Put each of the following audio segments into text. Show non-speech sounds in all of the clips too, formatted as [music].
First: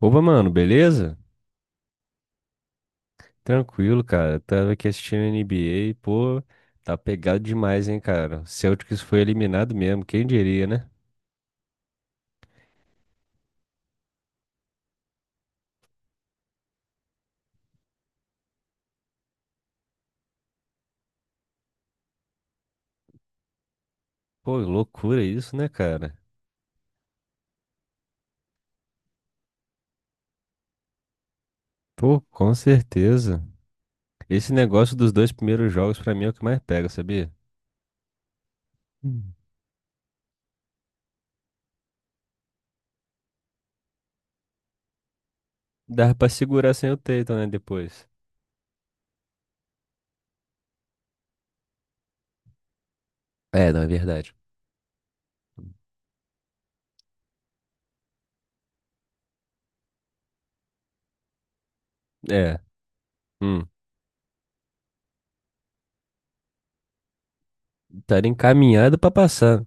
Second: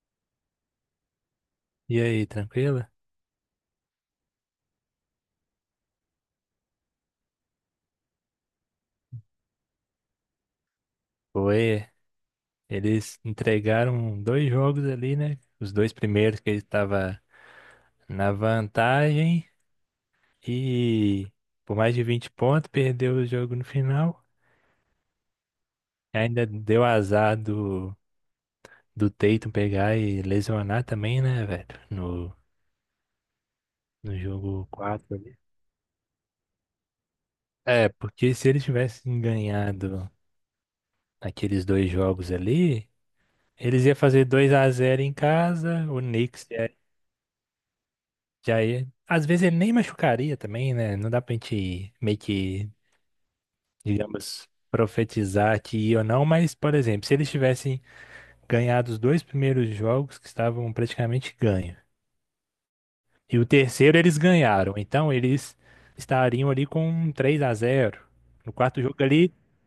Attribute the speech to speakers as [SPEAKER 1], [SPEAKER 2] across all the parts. [SPEAKER 1] Opa, mano, beleza?
[SPEAKER 2] E aí, tranquilo?
[SPEAKER 1] Tranquilo, cara. Tava aqui assistindo NBA, pô, tá pegado demais, hein, cara. O Celtics foi eliminado mesmo, quem diria, né?
[SPEAKER 2] Foi. Eles entregaram dois jogos ali, né? Os dois primeiros que ele estava na vantagem e por mais de 20 pontos perdeu o jogo no final.
[SPEAKER 1] Pô, loucura isso, né, cara?
[SPEAKER 2] Ainda deu azar do Tatum pegar e lesionar também, né, velho?
[SPEAKER 1] Pô,
[SPEAKER 2] No,
[SPEAKER 1] com certeza.
[SPEAKER 2] no
[SPEAKER 1] Esse
[SPEAKER 2] jogo
[SPEAKER 1] negócio dos
[SPEAKER 2] 4
[SPEAKER 1] dois
[SPEAKER 2] ali.
[SPEAKER 1] primeiros jogos pra mim é o que mais pega, sabia?
[SPEAKER 2] É, porque se eles tivessem
[SPEAKER 1] Hum.
[SPEAKER 2] ganhado aqueles dois jogos ali, eles iam fazer 2 a zero em casa, o
[SPEAKER 1] Dava pra
[SPEAKER 2] Knicks
[SPEAKER 1] segurar sem o Tatum, né, depois.
[SPEAKER 2] já ia. Às vezes ele nem machucaria também, né? Não dá pra gente meio que,
[SPEAKER 1] É, não é verdade.
[SPEAKER 2] digamos, profetizar que ia ou não, mas, por exemplo, se eles tivessem ganhado os dois primeiros jogos que estavam praticamente ganhos,
[SPEAKER 1] É.
[SPEAKER 2] e o terceiro eles ganharam, então eles estariam ali com um 3 a zero.
[SPEAKER 1] Estaria
[SPEAKER 2] No quarto jogo
[SPEAKER 1] encaminhado para
[SPEAKER 2] ali,
[SPEAKER 1] passar.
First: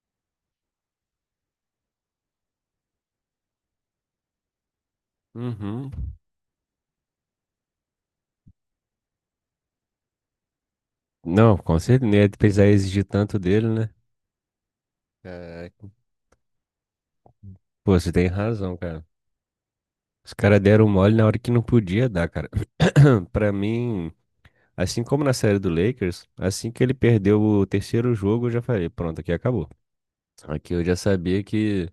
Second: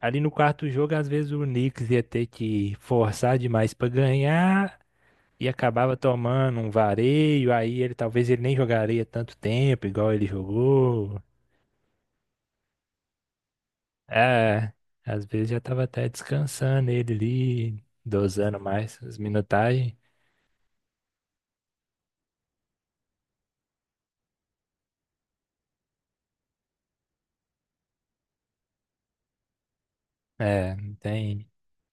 [SPEAKER 2] ali no quarto jogo, às vezes o Knicks ia ter que forçar demais pra ganhar. E
[SPEAKER 1] Uhum.
[SPEAKER 2] acabava tomando um vareio, aí ele talvez ele nem jogaria tanto tempo, igual ele jogou.
[SPEAKER 1] Não, com certeza. Não ia precisar exigir tanto dele, né?
[SPEAKER 2] É, às vezes já tava
[SPEAKER 1] Caraca.
[SPEAKER 2] até descansando ele ali,
[SPEAKER 1] Pô, você tem
[SPEAKER 2] dosando
[SPEAKER 1] razão,
[SPEAKER 2] mais
[SPEAKER 1] cara.
[SPEAKER 2] as minutagens.
[SPEAKER 1] Os caras deram mole na hora que não podia dar, cara. [clears throat] Pra mim, assim como na série do Lakers, assim que ele perdeu o terceiro jogo, eu já falei, pronto, aqui acabou. Aqui
[SPEAKER 2] É,
[SPEAKER 1] eu
[SPEAKER 2] não
[SPEAKER 1] já sabia
[SPEAKER 2] tem,
[SPEAKER 1] que,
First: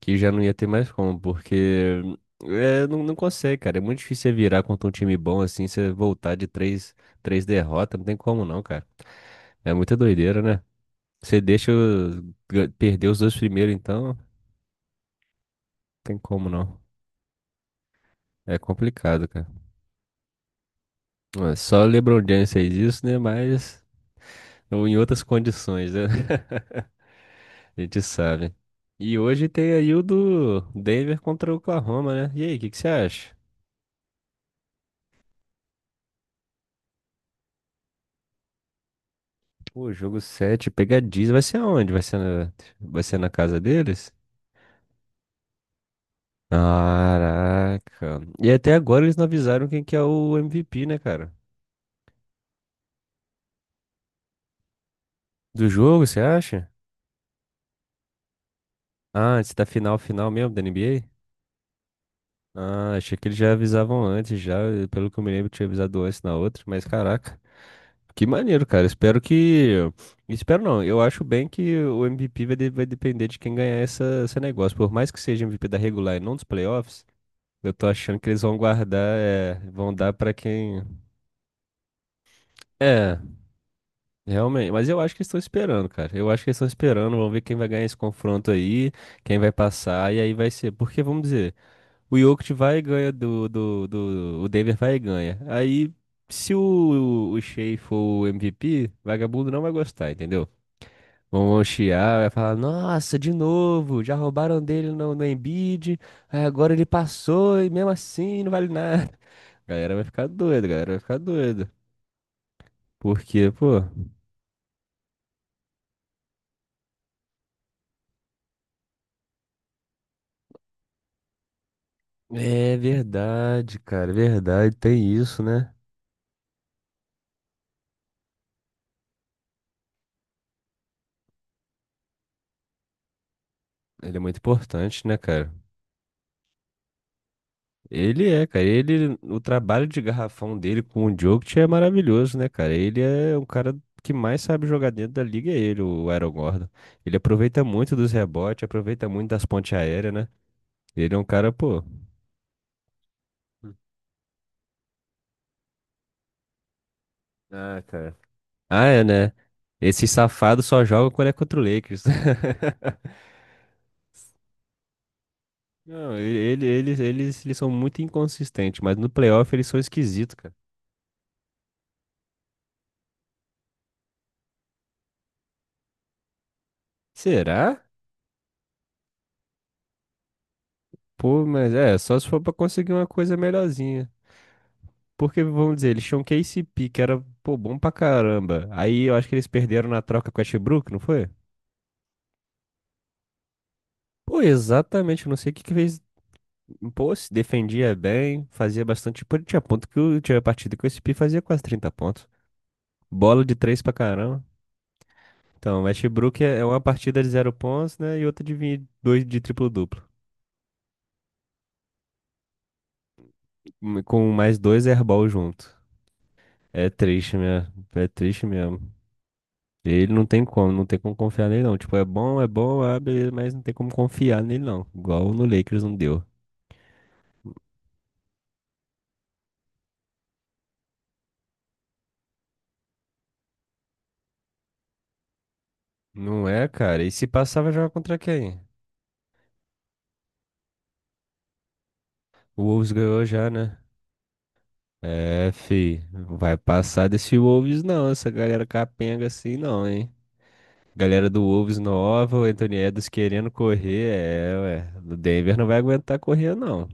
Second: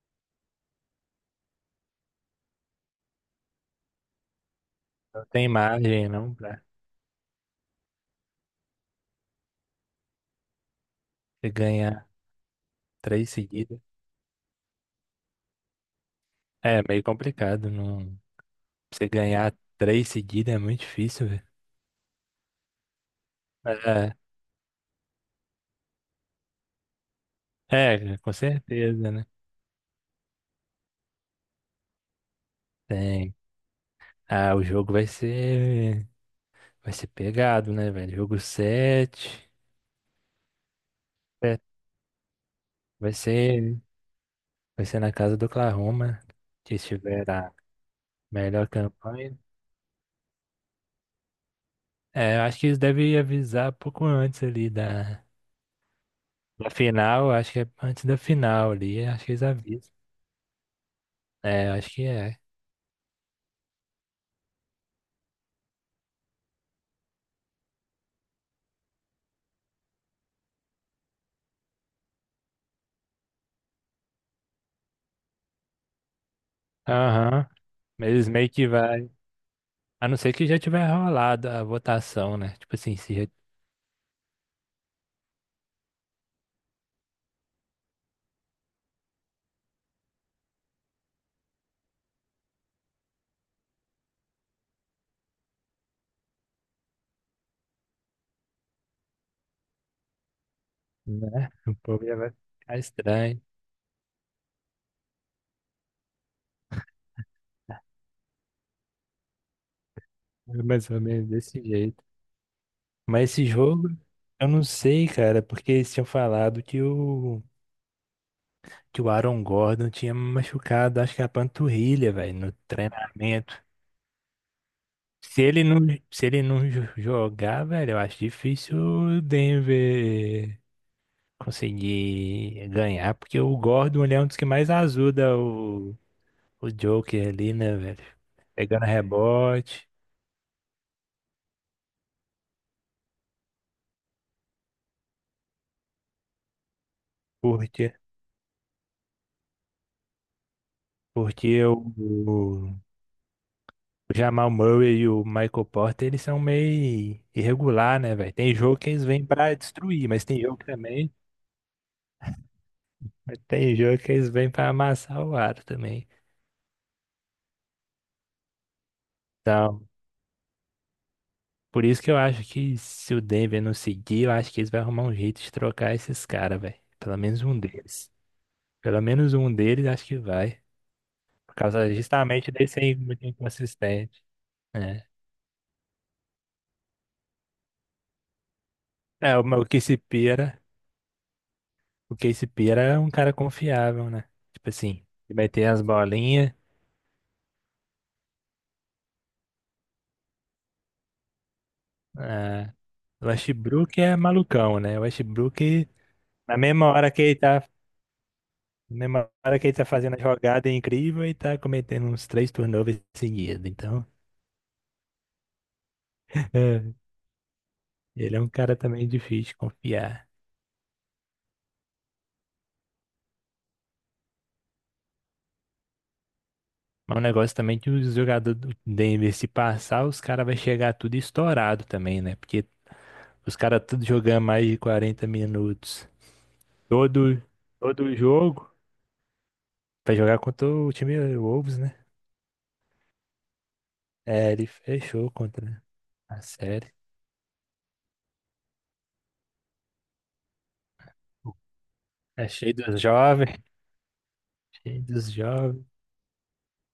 [SPEAKER 1] que já não ia ter mais como, porque é, não, não consegue, cara. É muito difícil você virar contra um time
[SPEAKER 2] não
[SPEAKER 1] bom
[SPEAKER 2] tem
[SPEAKER 1] assim, você
[SPEAKER 2] margem
[SPEAKER 1] voltar
[SPEAKER 2] não
[SPEAKER 1] de
[SPEAKER 2] pra
[SPEAKER 1] três, três derrotas, não tem como não, cara. É muita doideira, né? Você
[SPEAKER 2] você
[SPEAKER 1] deixa
[SPEAKER 2] ganhar
[SPEAKER 1] perder os
[SPEAKER 2] três
[SPEAKER 1] dois primeiros,
[SPEAKER 2] seguidas.
[SPEAKER 1] então, não tem como não.
[SPEAKER 2] É meio complicado, não.
[SPEAKER 1] É
[SPEAKER 2] Você
[SPEAKER 1] complicado, cara.
[SPEAKER 2] ganhar três seguidas é muito difícil, velho.
[SPEAKER 1] Ué, só o LeBron James fez isso, né? Mas ou em outras condições, né? [laughs] A
[SPEAKER 2] É,
[SPEAKER 1] gente
[SPEAKER 2] é, com
[SPEAKER 1] sabe.
[SPEAKER 2] certeza,
[SPEAKER 1] E
[SPEAKER 2] né?
[SPEAKER 1] hoje tem aí o do Denver contra o Oklahoma, né? E aí, o que que você acha?
[SPEAKER 2] Tem. Ah, o jogo vai ser pegado, né, velho? Jogo 7.
[SPEAKER 1] Pô, jogo 7, pegadinha. Vai ser
[SPEAKER 2] É,
[SPEAKER 1] aonde? Vai ser na, vai
[SPEAKER 2] vai
[SPEAKER 1] ser na casa
[SPEAKER 2] ser,
[SPEAKER 1] deles?
[SPEAKER 2] vai ser na casa do Oklahoma, que estiver a
[SPEAKER 1] Caraca. E
[SPEAKER 2] melhor
[SPEAKER 1] até agora eles não
[SPEAKER 2] campanha.
[SPEAKER 1] avisaram quem que é o MVP, né, cara?
[SPEAKER 2] É, eu acho que eles devem avisar um pouco antes ali
[SPEAKER 1] Do jogo, você acha?
[SPEAKER 2] da final. Acho que é antes da final ali. Acho que
[SPEAKER 1] Ah,
[SPEAKER 2] eles
[SPEAKER 1] antes da
[SPEAKER 2] avisam.
[SPEAKER 1] final, final mesmo da NBA?
[SPEAKER 2] É, acho que é.
[SPEAKER 1] Ah, achei que eles já avisavam antes, já. Pelo que eu me lembro, tinha avisado antes na outra, mas caraca. Que maneiro, cara. Espero que. Espero não. Eu acho bem que o MVP vai depender de quem ganhar essa, esse negócio. Por mais que seja MVP da regular e não dos playoffs,
[SPEAKER 2] Aham.
[SPEAKER 1] eu tô
[SPEAKER 2] Mas
[SPEAKER 1] achando
[SPEAKER 2] eles
[SPEAKER 1] que eles
[SPEAKER 2] meio
[SPEAKER 1] vão
[SPEAKER 2] que vai.
[SPEAKER 1] guardar, é, vão
[SPEAKER 2] A
[SPEAKER 1] dar
[SPEAKER 2] não ser
[SPEAKER 1] pra
[SPEAKER 2] que já
[SPEAKER 1] quem.
[SPEAKER 2] tiver rolado a votação, né? Tipo assim, se
[SPEAKER 1] É,
[SPEAKER 2] já,
[SPEAKER 1] realmente. Mas eu acho que eles estão esperando, cara. Eu acho que eles estão esperando. Vamos ver quem vai ganhar esse confronto aí, quem vai passar, e aí vai ser. Porque, vamos dizer. O Jokic vai e ganha do. O Denver vai e ganha. Aí, se o Shea for o MVP, vagabundo não vai gostar, entendeu?
[SPEAKER 2] né?
[SPEAKER 1] Vão
[SPEAKER 2] [laughs]
[SPEAKER 1] vão
[SPEAKER 2] O povo já
[SPEAKER 1] chiar, vai
[SPEAKER 2] vai
[SPEAKER 1] falar,
[SPEAKER 2] ficar
[SPEAKER 1] nossa, de
[SPEAKER 2] estranho.
[SPEAKER 1] novo, já roubaram dele no Embiid, aí agora ele passou e mesmo assim não vale nada. [laughs] A galera vai ficar
[SPEAKER 2] É,
[SPEAKER 1] doida, a
[SPEAKER 2] mais
[SPEAKER 1] galera vai
[SPEAKER 2] ou
[SPEAKER 1] ficar
[SPEAKER 2] menos desse
[SPEAKER 1] doida.
[SPEAKER 2] jeito. Mas esse
[SPEAKER 1] Porque, pô,
[SPEAKER 2] jogo, eu não sei, cara, porque eles tinham falado que o Aaron Gordon tinha machucado, acho que a panturrilha, velho, no
[SPEAKER 1] é
[SPEAKER 2] treinamento.
[SPEAKER 1] verdade, cara, é verdade, tem isso,
[SPEAKER 2] Se ele
[SPEAKER 1] né?
[SPEAKER 2] não, se ele não jogar, velho, eu acho difícil o Denver conseguir ganhar, porque o Gordon ele
[SPEAKER 1] Ele
[SPEAKER 2] é
[SPEAKER 1] é
[SPEAKER 2] um dos
[SPEAKER 1] muito
[SPEAKER 2] que mais
[SPEAKER 1] importante, né,
[SPEAKER 2] ajuda
[SPEAKER 1] cara?
[SPEAKER 2] o Joker ali, né, velho?
[SPEAKER 1] Ele é, cara.
[SPEAKER 2] Pegando
[SPEAKER 1] Ele, o trabalho
[SPEAKER 2] rebote,
[SPEAKER 1] de garrafão dele com o Jokic é maravilhoso, né, cara? Ele é o cara que mais sabe jogar dentro da liga, é ele, o Aaron Gordon. Ele aproveita muito
[SPEAKER 2] porque,
[SPEAKER 1] dos rebotes, aproveita muito das pontes aéreas, né? Ele é um cara,
[SPEAKER 2] porque
[SPEAKER 1] pô.
[SPEAKER 2] o Jamal Murray e o Michael Porter, eles são meio
[SPEAKER 1] Ah,
[SPEAKER 2] irregular, né,
[SPEAKER 1] cara.
[SPEAKER 2] velho? Tem jogo
[SPEAKER 1] Ah,
[SPEAKER 2] que
[SPEAKER 1] é,
[SPEAKER 2] eles vêm
[SPEAKER 1] né?
[SPEAKER 2] pra
[SPEAKER 1] Esse
[SPEAKER 2] destruir,
[SPEAKER 1] safado só joga quando é contra o Lakers. [laughs]
[SPEAKER 2] mas tem jogo que eles vêm pra amassar o aro também.
[SPEAKER 1] Não, eles são muito inconsistentes, mas no playoff eles são
[SPEAKER 2] Então,
[SPEAKER 1] esquisitos, cara.
[SPEAKER 2] por isso que eu acho que se o Denver não seguir, eu acho que eles vão arrumar um jeito de trocar esses caras, velho. Pelo menos um
[SPEAKER 1] Será?
[SPEAKER 2] deles. Pelo menos um deles acho que vai.
[SPEAKER 1] Pô,
[SPEAKER 2] Por
[SPEAKER 1] mas
[SPEAKER 2] causa
[SPEAKER 1] é, só se for
[SPEAKER 2] justamente
[SPEAKER 1] pra
[SPEAKER 2] desse
[SPEAKER 1] conseguir
[SPEAKER 2] aí
[SPEAKER 1] uma
[SPEAKER 2] muito
[SPEAKER 1] coisa melhorzinha.
[SPEAKER 2] inconsistente. É,
[SPEAKER 1] Porque, vamos dizer, eles tinham KCP que era, pô, bom pra caramba. Aí eu acho que
[SPEAKER 2] é o,
[SPEAKER 1] eles
[SPEAKER 2] o
[SPEAKER 1] perderam
[SPEAKER 2] Casey
[SPEAKER 1] na troca com o
[SPEAKER 2] Pira,
[SPEAKER 1] Westbrook, não foi?
[SPEAKER 2] o Casey Pira é um cara confiável, né?
[SPEAKER 1] Pô,
[SPEAKER 2] Tipo assim,
[SPEAKER 1] exatamente, eu não
[SPEAKER 2] ele vai
[SPEAKER 1] sei o que
[SPEAKER 2] ter
[SPEAKER 1] que
[SPEAKER 2] as
[SPEAKER 1] fez.
[SPEAKER 2] bolinhas.
[SPEAKER 1] Pô, se defendia bem, fazia bastante. Pô, tinha ponto tinha partida que o SP fazia quase 30 pontos.
[SPEAKER 2] Ah, o
[SPEAKER 1] Bola de 3 pra
[SPEAKER 2] Westbrook é
[SPEAKER 1] caramba.
[SPEAKER 2] malucão, né? O
[SPEAKER 1] Então, o
[SPEAKER 2] Westbrook,
[SPEAKER 1] Westbrook
[SPEAKER 2] na
[SPEAKER 1] é uma
[SPEAKER 2] mesma hora que
[SPEAKER 1] partida de
[SPEAKER 2] ele
[SPEAKER 1] zero
[SPEAKER 2] tá,
[SPEAKER 1] pontos, né? E outra de
[SPEAKER 2] na
[SPEAKER 1] dois
[SPEAKER 2] mesma
[SPEAKER 1] de
[SPEAKER 2] hora que ele tá
[SPEAKER 1] triplo-duplo.
[SPEAKER 2] fazendo a jogada incrível, ele tá cometendo uns três turnovers seguidos. Então.
[SPEAKER 1] Com mais dois airball junto. É
[SPEAKER 2] [laughs]
[SPEAKER 1] triste, né? É
[SPEAKER 2] Ele é
[SPEAKER 1] triste
[SPEAKER 2] um cara
[SPEAKER 1] mesmo.
[SPEAKER 2] também difícil de
[SPEAKER 1] Ele não
[SPEAKER 2] confiar.
[SPEAKER 1] tem como, não tem como confiar nele não. Tipo, é bom, ah, beleza, mas não tem como confiar nele não. Igual no Lakers não deu.
[SPEAKER 2] Mas o negócio também é que os jogadores do Denver, se passar, os caras vai chegar tudo estourado também, né? Porque os caras tudo jogando mais de 40 minutos.
[SPEAKER 1] Não é, cara? E se
[SPEAKER 2] Todo,
[SPEAKER 1] passar, vai jogar
[SPEAKER 2] todo
[SPEAKER 1] contra quem?
[SPEAKER 2] jogo. Pra jogar contra o time Wolves, né?
[SPEAKER 1] O Wolves ganhou já, né?
[SPEAKER 2] É, ele fechou
[SPEAKER 1] É,
[SPEAKER 2] contra
[SPEAKER 1] fi. Não
[SPEAKER 2] a
[SPEAKER 1] vai
[SPEAKER 2] série.
[SPEAKER 1] passar desse Wolves não, essa galera capenga assim não, hein? Galera do Wolves nova, o
[SPEAKER 2] É cheio
[SPEAKER 1] Anthony
[SPEAKER 2] dos
[SPEAKER 1] Edwards querendo
[SPEAKER 2] jovens.
[SPEAKER 1] correr, é, ué.
[SPEAKER 2] Cheio
[SPEAKER 1] O
[SPEAKER 2] dos
[SPEAKER 1] Denver não vai
[SPEAKER 2] jovens.
[SPEAKER 1] aguentar correr não.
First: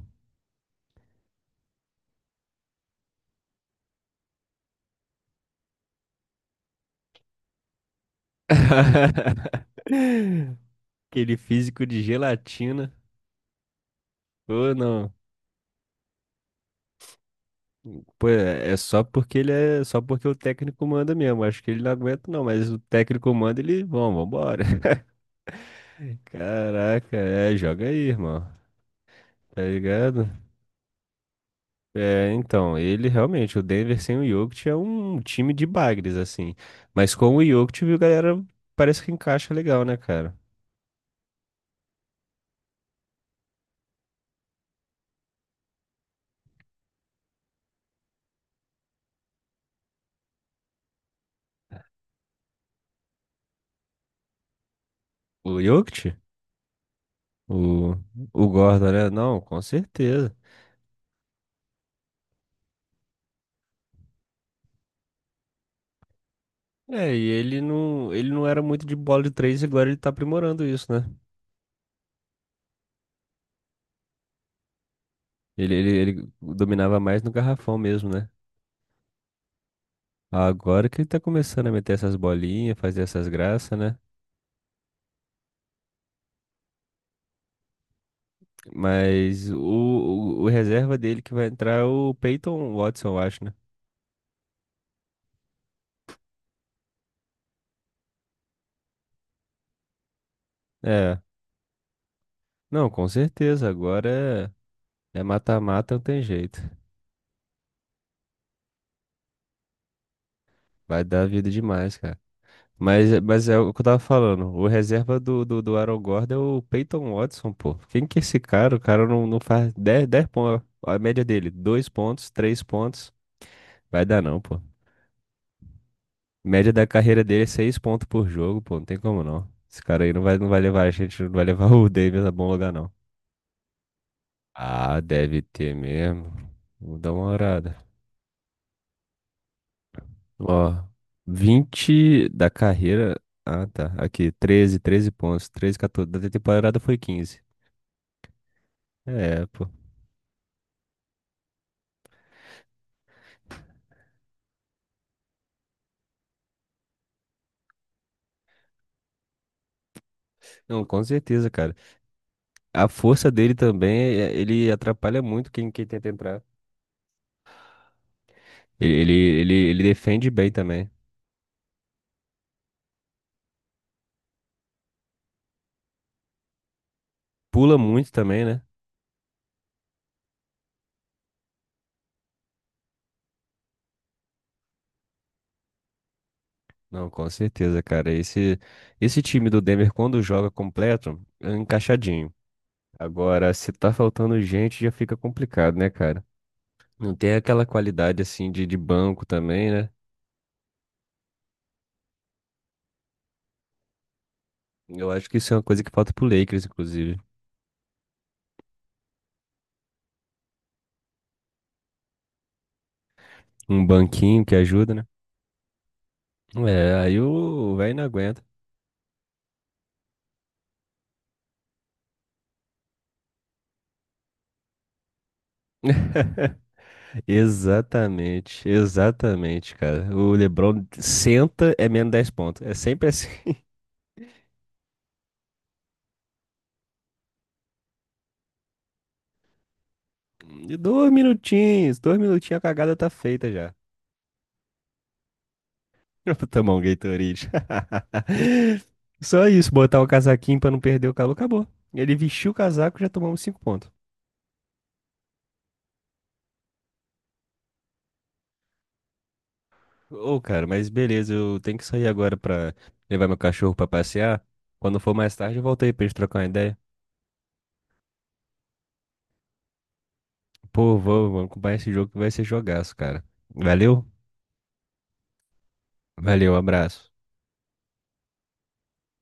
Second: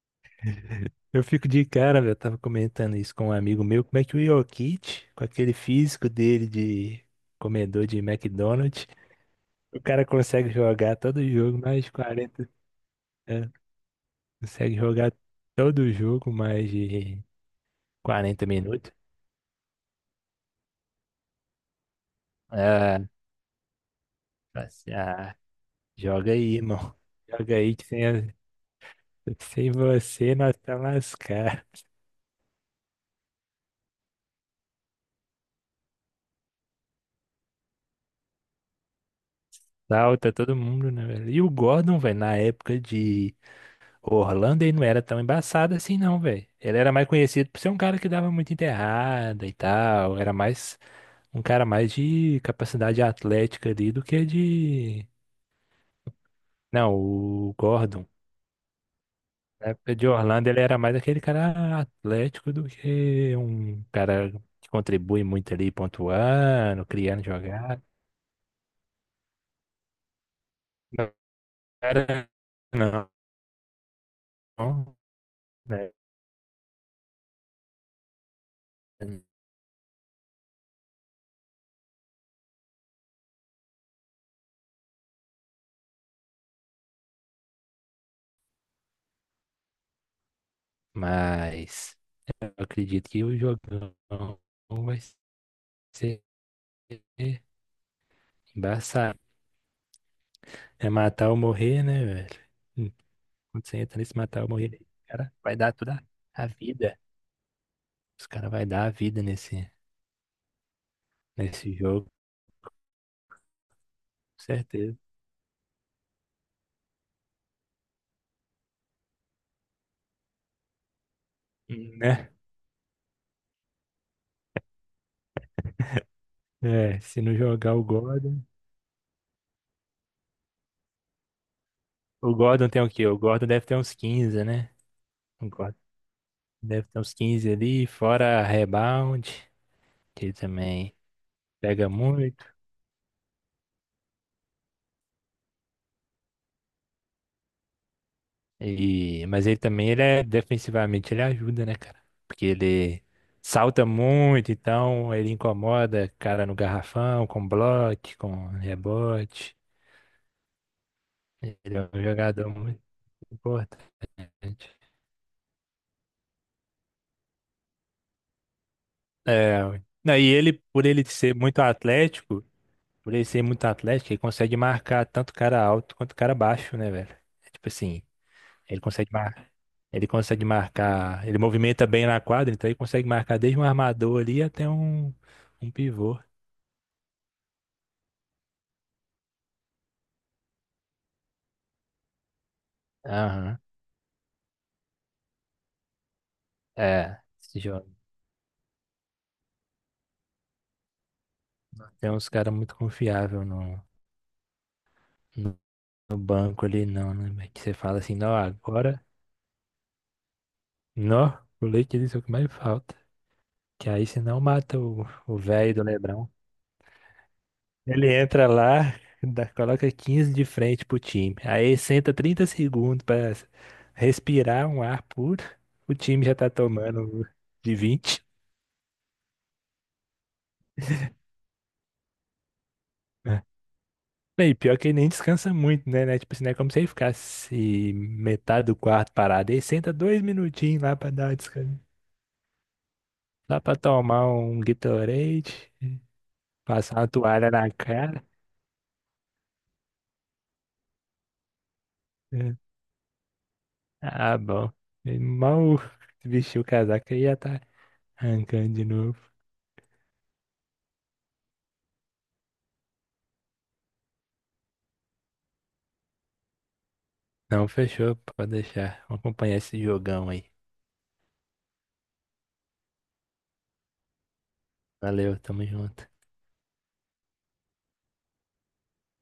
[SPEAKER 2] Eu fico de cara, velho. Eu tava comentando isso com um amigo meu. Como é que o Jokic, com aquele físico dele de comedor de McDonald's,
[SPEAKER 1] [laughs]
[SPEAKER 2] o cara consegue jogar todo
[SPEAKER 1] Aquele
[SPEAKER 2] jogo
[SPEAKER 1] físico
[SPEAKER 2] mais
[SPEAKER 1] de
[SPEAKER 2] 40.
[SPEAKER 1] gelatina.
[SPEAKER 2] É,
[SPEAKER 1] Ou
[SPEAKER 2] consegue
[SPEAKER 1] não.
[SPEAKER 2] jogar todo jogo mais de
[SPEAKER 1] Pô,
[SPEAKER 2] 40
[SPEAKER 1] é
[SPEAKER 2] minutos.
[SPEAKER 1] só porque ele é só porque o técnico manda mesmo. Acho que ele não aguenta, não, mas o
[SPEAKER 2] Ah,
[SPEAKER 1] técnico manda, ele vamos, vambora.
[SPEAKER 2] assim, ah,
[SPEAKER 1] [laughs]
[SPEAKER 2] joga aí, irmão.
[SPEAKER 1] Caraca,
[SPEAKER 2] Joga
[SPEAKER 1] é,
[SPEAKER 2] aí que
[SPEAKER 1] joga
[SPEAKER 2] sem,
[SPEAKER 1] aí,
[SPEAKER 2] a-
[SPEAKER 1] irmão. Tá
[SPEAKER 2] sem
[SPEAKER 1] ligado?
[SPEAKER 2] você nós tá lascar.
[SPEAKER 1] É, então, ele realmente, o Denver sem o Jokic é um time de bagres, assim. Mas com o Jokic, viu, galera, parece que encaixa legal, né,
[SPEAKER 2] Salta
[SPEAKER 1] cara?
[SPEAKER 2] todo mundo, né, velho? E o Gordon, velho, na época de Orlando, ele não era tão embaçado assim, não, velho. Ele era mais conhecido por ser um cara que dava muito enterrada e tal. Era mais um cara mais de capacidade atlética ali do que de.
[SPEAKER 1] O Jokic?
[SPEAKER 2] Não, o
[SPEAKER 1] O,
[SPEAKER 2] Gordon,
[SPEAKER 1] o Gordon, né? Não, com
[SPEAKER 2] na época de
[SPEAKER 1] certeza.
[SPEAKER 2] Orlando, ele era mais aquele cara atlético do que um cara que contribui muito ali, pontuando,
[SPEAKER 1] É, e
[SPEAKER 2] criando
[SPEAKER 1] ele
[SPEAKER 2] jogada.
[SPEAKER 1] não, ele não era muito de bola de três, e agora ele tá aprimorando isso, né?
[SPEAKER 2] Não era, não,
[SPEAKER 1] Ele, ele,
[SPEAKER 2] né?
[SPEAKER 1] ele dominava mais no garrafão mesmo, né? Agora que ele tá começando a meter essas bolinhas, fazer essas graças, né? Mas o reserva dele que vai entrar é
[SPEAKER 2] Mas
[SPEAKER 1] o
[SPEAKER 2] eu
[SPEAKER 1] Peyton Watson,
[SPEAKER 2] acredito
[SPEAKER 1] eu
[SPEAKER 2] que o
[SPEAKER 1] acho, né?
[SPEAKER 2] jogão vai ser embaçado. É
[SPEAKER 1] É.
[SPEAKER 2] matar ou morrer, né, velho?
[SPEAKER 1] Não,
[SPEAKER 2] Hum,
[SPEAKER 1] com
[SPEAKER 2] Quando
[SPEAKER 1] certeza.
[SPEAKER 2] você entra nesse matar ou
[SPEAKER 1] Agora
[SPEAKER 2] morrer, o
[SPEAKER 1] é
[SPEAKER 2] cara vai dar
[SPEAKER 1] mata-mata, não
[SPEAKER 2] toda
[SPEAKER 1] tem
[SPEAKER 2] a
[SPEAKER 1] jeito.
[SPEAKER 2] vida. Os caras vai dar a vida
[SPEAKER 1] Vai dar vida
[SPEAKER 2] nesse
[SPEAKER 1] demais,
[SPEAKER 2] jogo,
[SPEAKER 1] cara. Mas é o que eu tava
[SPEAKER 2] com
[SPEAKER 1] falando. O
[SPEAKER 2] certeza.
[SPEAKER 1] reserva do Aaron Gordon é o Peyton Watson, pô. Quem que é esse cara? O cara não faz dez pontos. A média dele, dois pontos,
[SPEAKER 2] Né?
[SPEAKER 1] 3 pontos. Vai dar não, pô. Média da
[SPEAKER 2] É, se
[SPEAKER 1] carreira
[SPEAKER 2] não
[SPEAKER 1] dele é
[SPEAKER 2] jogar
[SPEAKER 1] 6
[SPEAKER 2] o
[SPEAKER 1] pontos por
[SPEAKER 2] Gordon.
[SPEAKER 1] jogo, pô. Não tem como não. Esse cara aí não vai levar a gente, não vai levar [laughs] o Davis a
[SPEAKER 2] O
[SPEAKER 1] bom
[SPEAKER 2] Gordon
[SPEAKER 1] lugar,
[SPEAKER 2] tem o
[SPEAKER 1] não.
[SPEAKER 2] quê? O Gordon deve ter uns 15 né?
[SPEAKER 1] Ah, deve
[SPEAKER 2] O
[SPEAKER 1] ter
[SPEAKER 2] Gordon
[SPEAKER 1] mesmo.
[SPEAKER 2] deve
[SPEAKER 1] Vou
[SPEAKER 2] ter
[SPEAKER 1] dar
[SPEAKER 2] uns
[SPEAKER 1] uma
[SPEAKER 2] 15
[SPEAKER 1] olhada.
[SPEAKER 2] ali, fora rebound, que ele
[SPEAKER 1] Ó,
[SPEAKER 2] também pega
[SPEAKER 1] 20
[SPEAKER 2] muito.
[SPEAKER 1] da carreira. Ah, tá. Aqui, 13, 13 pontos. 13, 14. Da temporada foi 15.
[SPEAKER 2] E,
[SPEAKER 1] É,
[SPEAKER 2] mas ele
[SPEAKER 1] pô.
[SPEAKER 2] também ele é defensivamente, ele ajuda, né, cara? Porque ele salta muito, então ele incomoda cara no garrafão, com bloco, com rebote.
[SPEAKER 1] Não, com certeza, cara.
[SPEAKER 2] Ele é um jogador muito
[SPEAKER 1] A força dele
[SPEAKER 2] importante.
[SPEAKER 1] também, ele atrapalha muito quem, tenta entrar. Ele, ele, ele,
[SPEAKER 2] É,
[SPEAKER 1] ele
[SPEAKER 2] não, e
[SPEAKER 1] defende bem
[SPEAKER 2] ele, por
[SPEAKER 1] também.
[SPEAKER 2] ele ser muito atlético. Por ele ser muito atlético, ele consegue marcar tanto cara alto quanto cara baixo, né, velho? É, tipo
[SPEAKER 1] Pula
[SPEAKER 2] assim,
[SPEAKER 1] muito também, né?
[SPEAKER 2] ele consegue marcar, ele consegue marcar, ele movimenta bem na quadra, então ele consegue marcar desde um armador ali um pivô.
[SPEAKER 1] Não, com certeza, cara. Esse time do Denver, quando joga completo, é encaixadinho. Agora,
[SPEAKER 2] Aham.
[SPEAKER 1] se tá faltando gente, já fica complicado, né, cara? Não
[SPEAKER 2] É,
[SPEAKER 1] tem
[SPEAKER 2] esse
[SPEAKER 1] aquela
[SPEAKER 2] jogo.
[SPEAKER 1] qualidade, assim, de banco também, né?
[SPEAKER 2] Tem uns caras muito confiáveis
[SPEAKER 1] Eu acho que isso é
[SPEAKER 2] no,
[SPEAKER 1] uma coisa que falta
[SPEAKER 2] no
[SPEAKER 1] pro Lakers,
[SPEAKER 2] banco ali, não,
[SPEAKER 1] inclusive.
[SPEAKER 2] né? Velho? Que você fala assim, não, agora, não, o leite disso é o que mais falta.
[SPEAKER 1] Um
[SPEAKER 2] Que aí senão
[SPEAKER 1] banquinho que
[SPEAKER 2] mata
[SPEAKER 1] ajuda, né?
[SPEAKER 2] o velho do Lebrão.
[SPEAKER 1] É, aí o velho não
[SPEAKER 2] Ele
[SPEAKER 1] aguenta.
[SPEAKER 2] entra lá, dá- coloca 15 de frente pro time. Aí senta 30 segundos pra respirar um ar puro. O time já tá
[SPEAKER 1] [laughs]
[SPEAKER 2] tomando de 20.
[SPEAKER 1] Exatamente, exatamente, cara. O LeBron senta, é menos 10 pontos. É sempre assim.
[SPEAKER 2] Né? E pior que ele nem descansa muito, né? Né? Tipo assim, não é como se ele ficasse metade do quarto parado. Ele senta dois
[SPEAKER 1] [laughs]
[SPEAKER 2] minutinhos lá pra dar uma descanso.
[SPEAKER 1] Dois minutinhos, a cagada tá feita
[SPEAKER 2] Lá
[SPEAKER 1] já.
[SPEAKER 2] pra tomar um Gatorade,
[SPEAKER 1] [laughs] Eu vou tomar um
[SPEAKER 2] passar uma toalha
[SPEAKER 1] Gatorade.
[SPEAKER 2] na cara.
[SPEAKER 1] [laughs] Só isso, botar o casaquinho pra não perder o calor, acabou. Ele vestiu o
[SPEAKER 2] É.
[SPEAKER 1] casaco, já tomamos cinco pontos.
[SPEAKER 2] Ah, bom. Ele mal vestiu o casaco e já tá arrancando de novo.
[SPEAKER 1] Ô, cara, mas beleza, eu tenho que sair agora pra levar meu cachorro pra passear. Quando for mais tarde, eu volto aí pra gente trocar uma ideia.
[SPEAKER 2] Não, fechou, pode deixar. Vamos acompanhar esse jogão aí.
[SPEAKER 1] Pô, vamos comprar esse jogo que vai ser jogaço, cara. Valeu?
[SPEAKER 2] Valeu, tamo junto.
[SPEAKER 1] Valeu, abraço.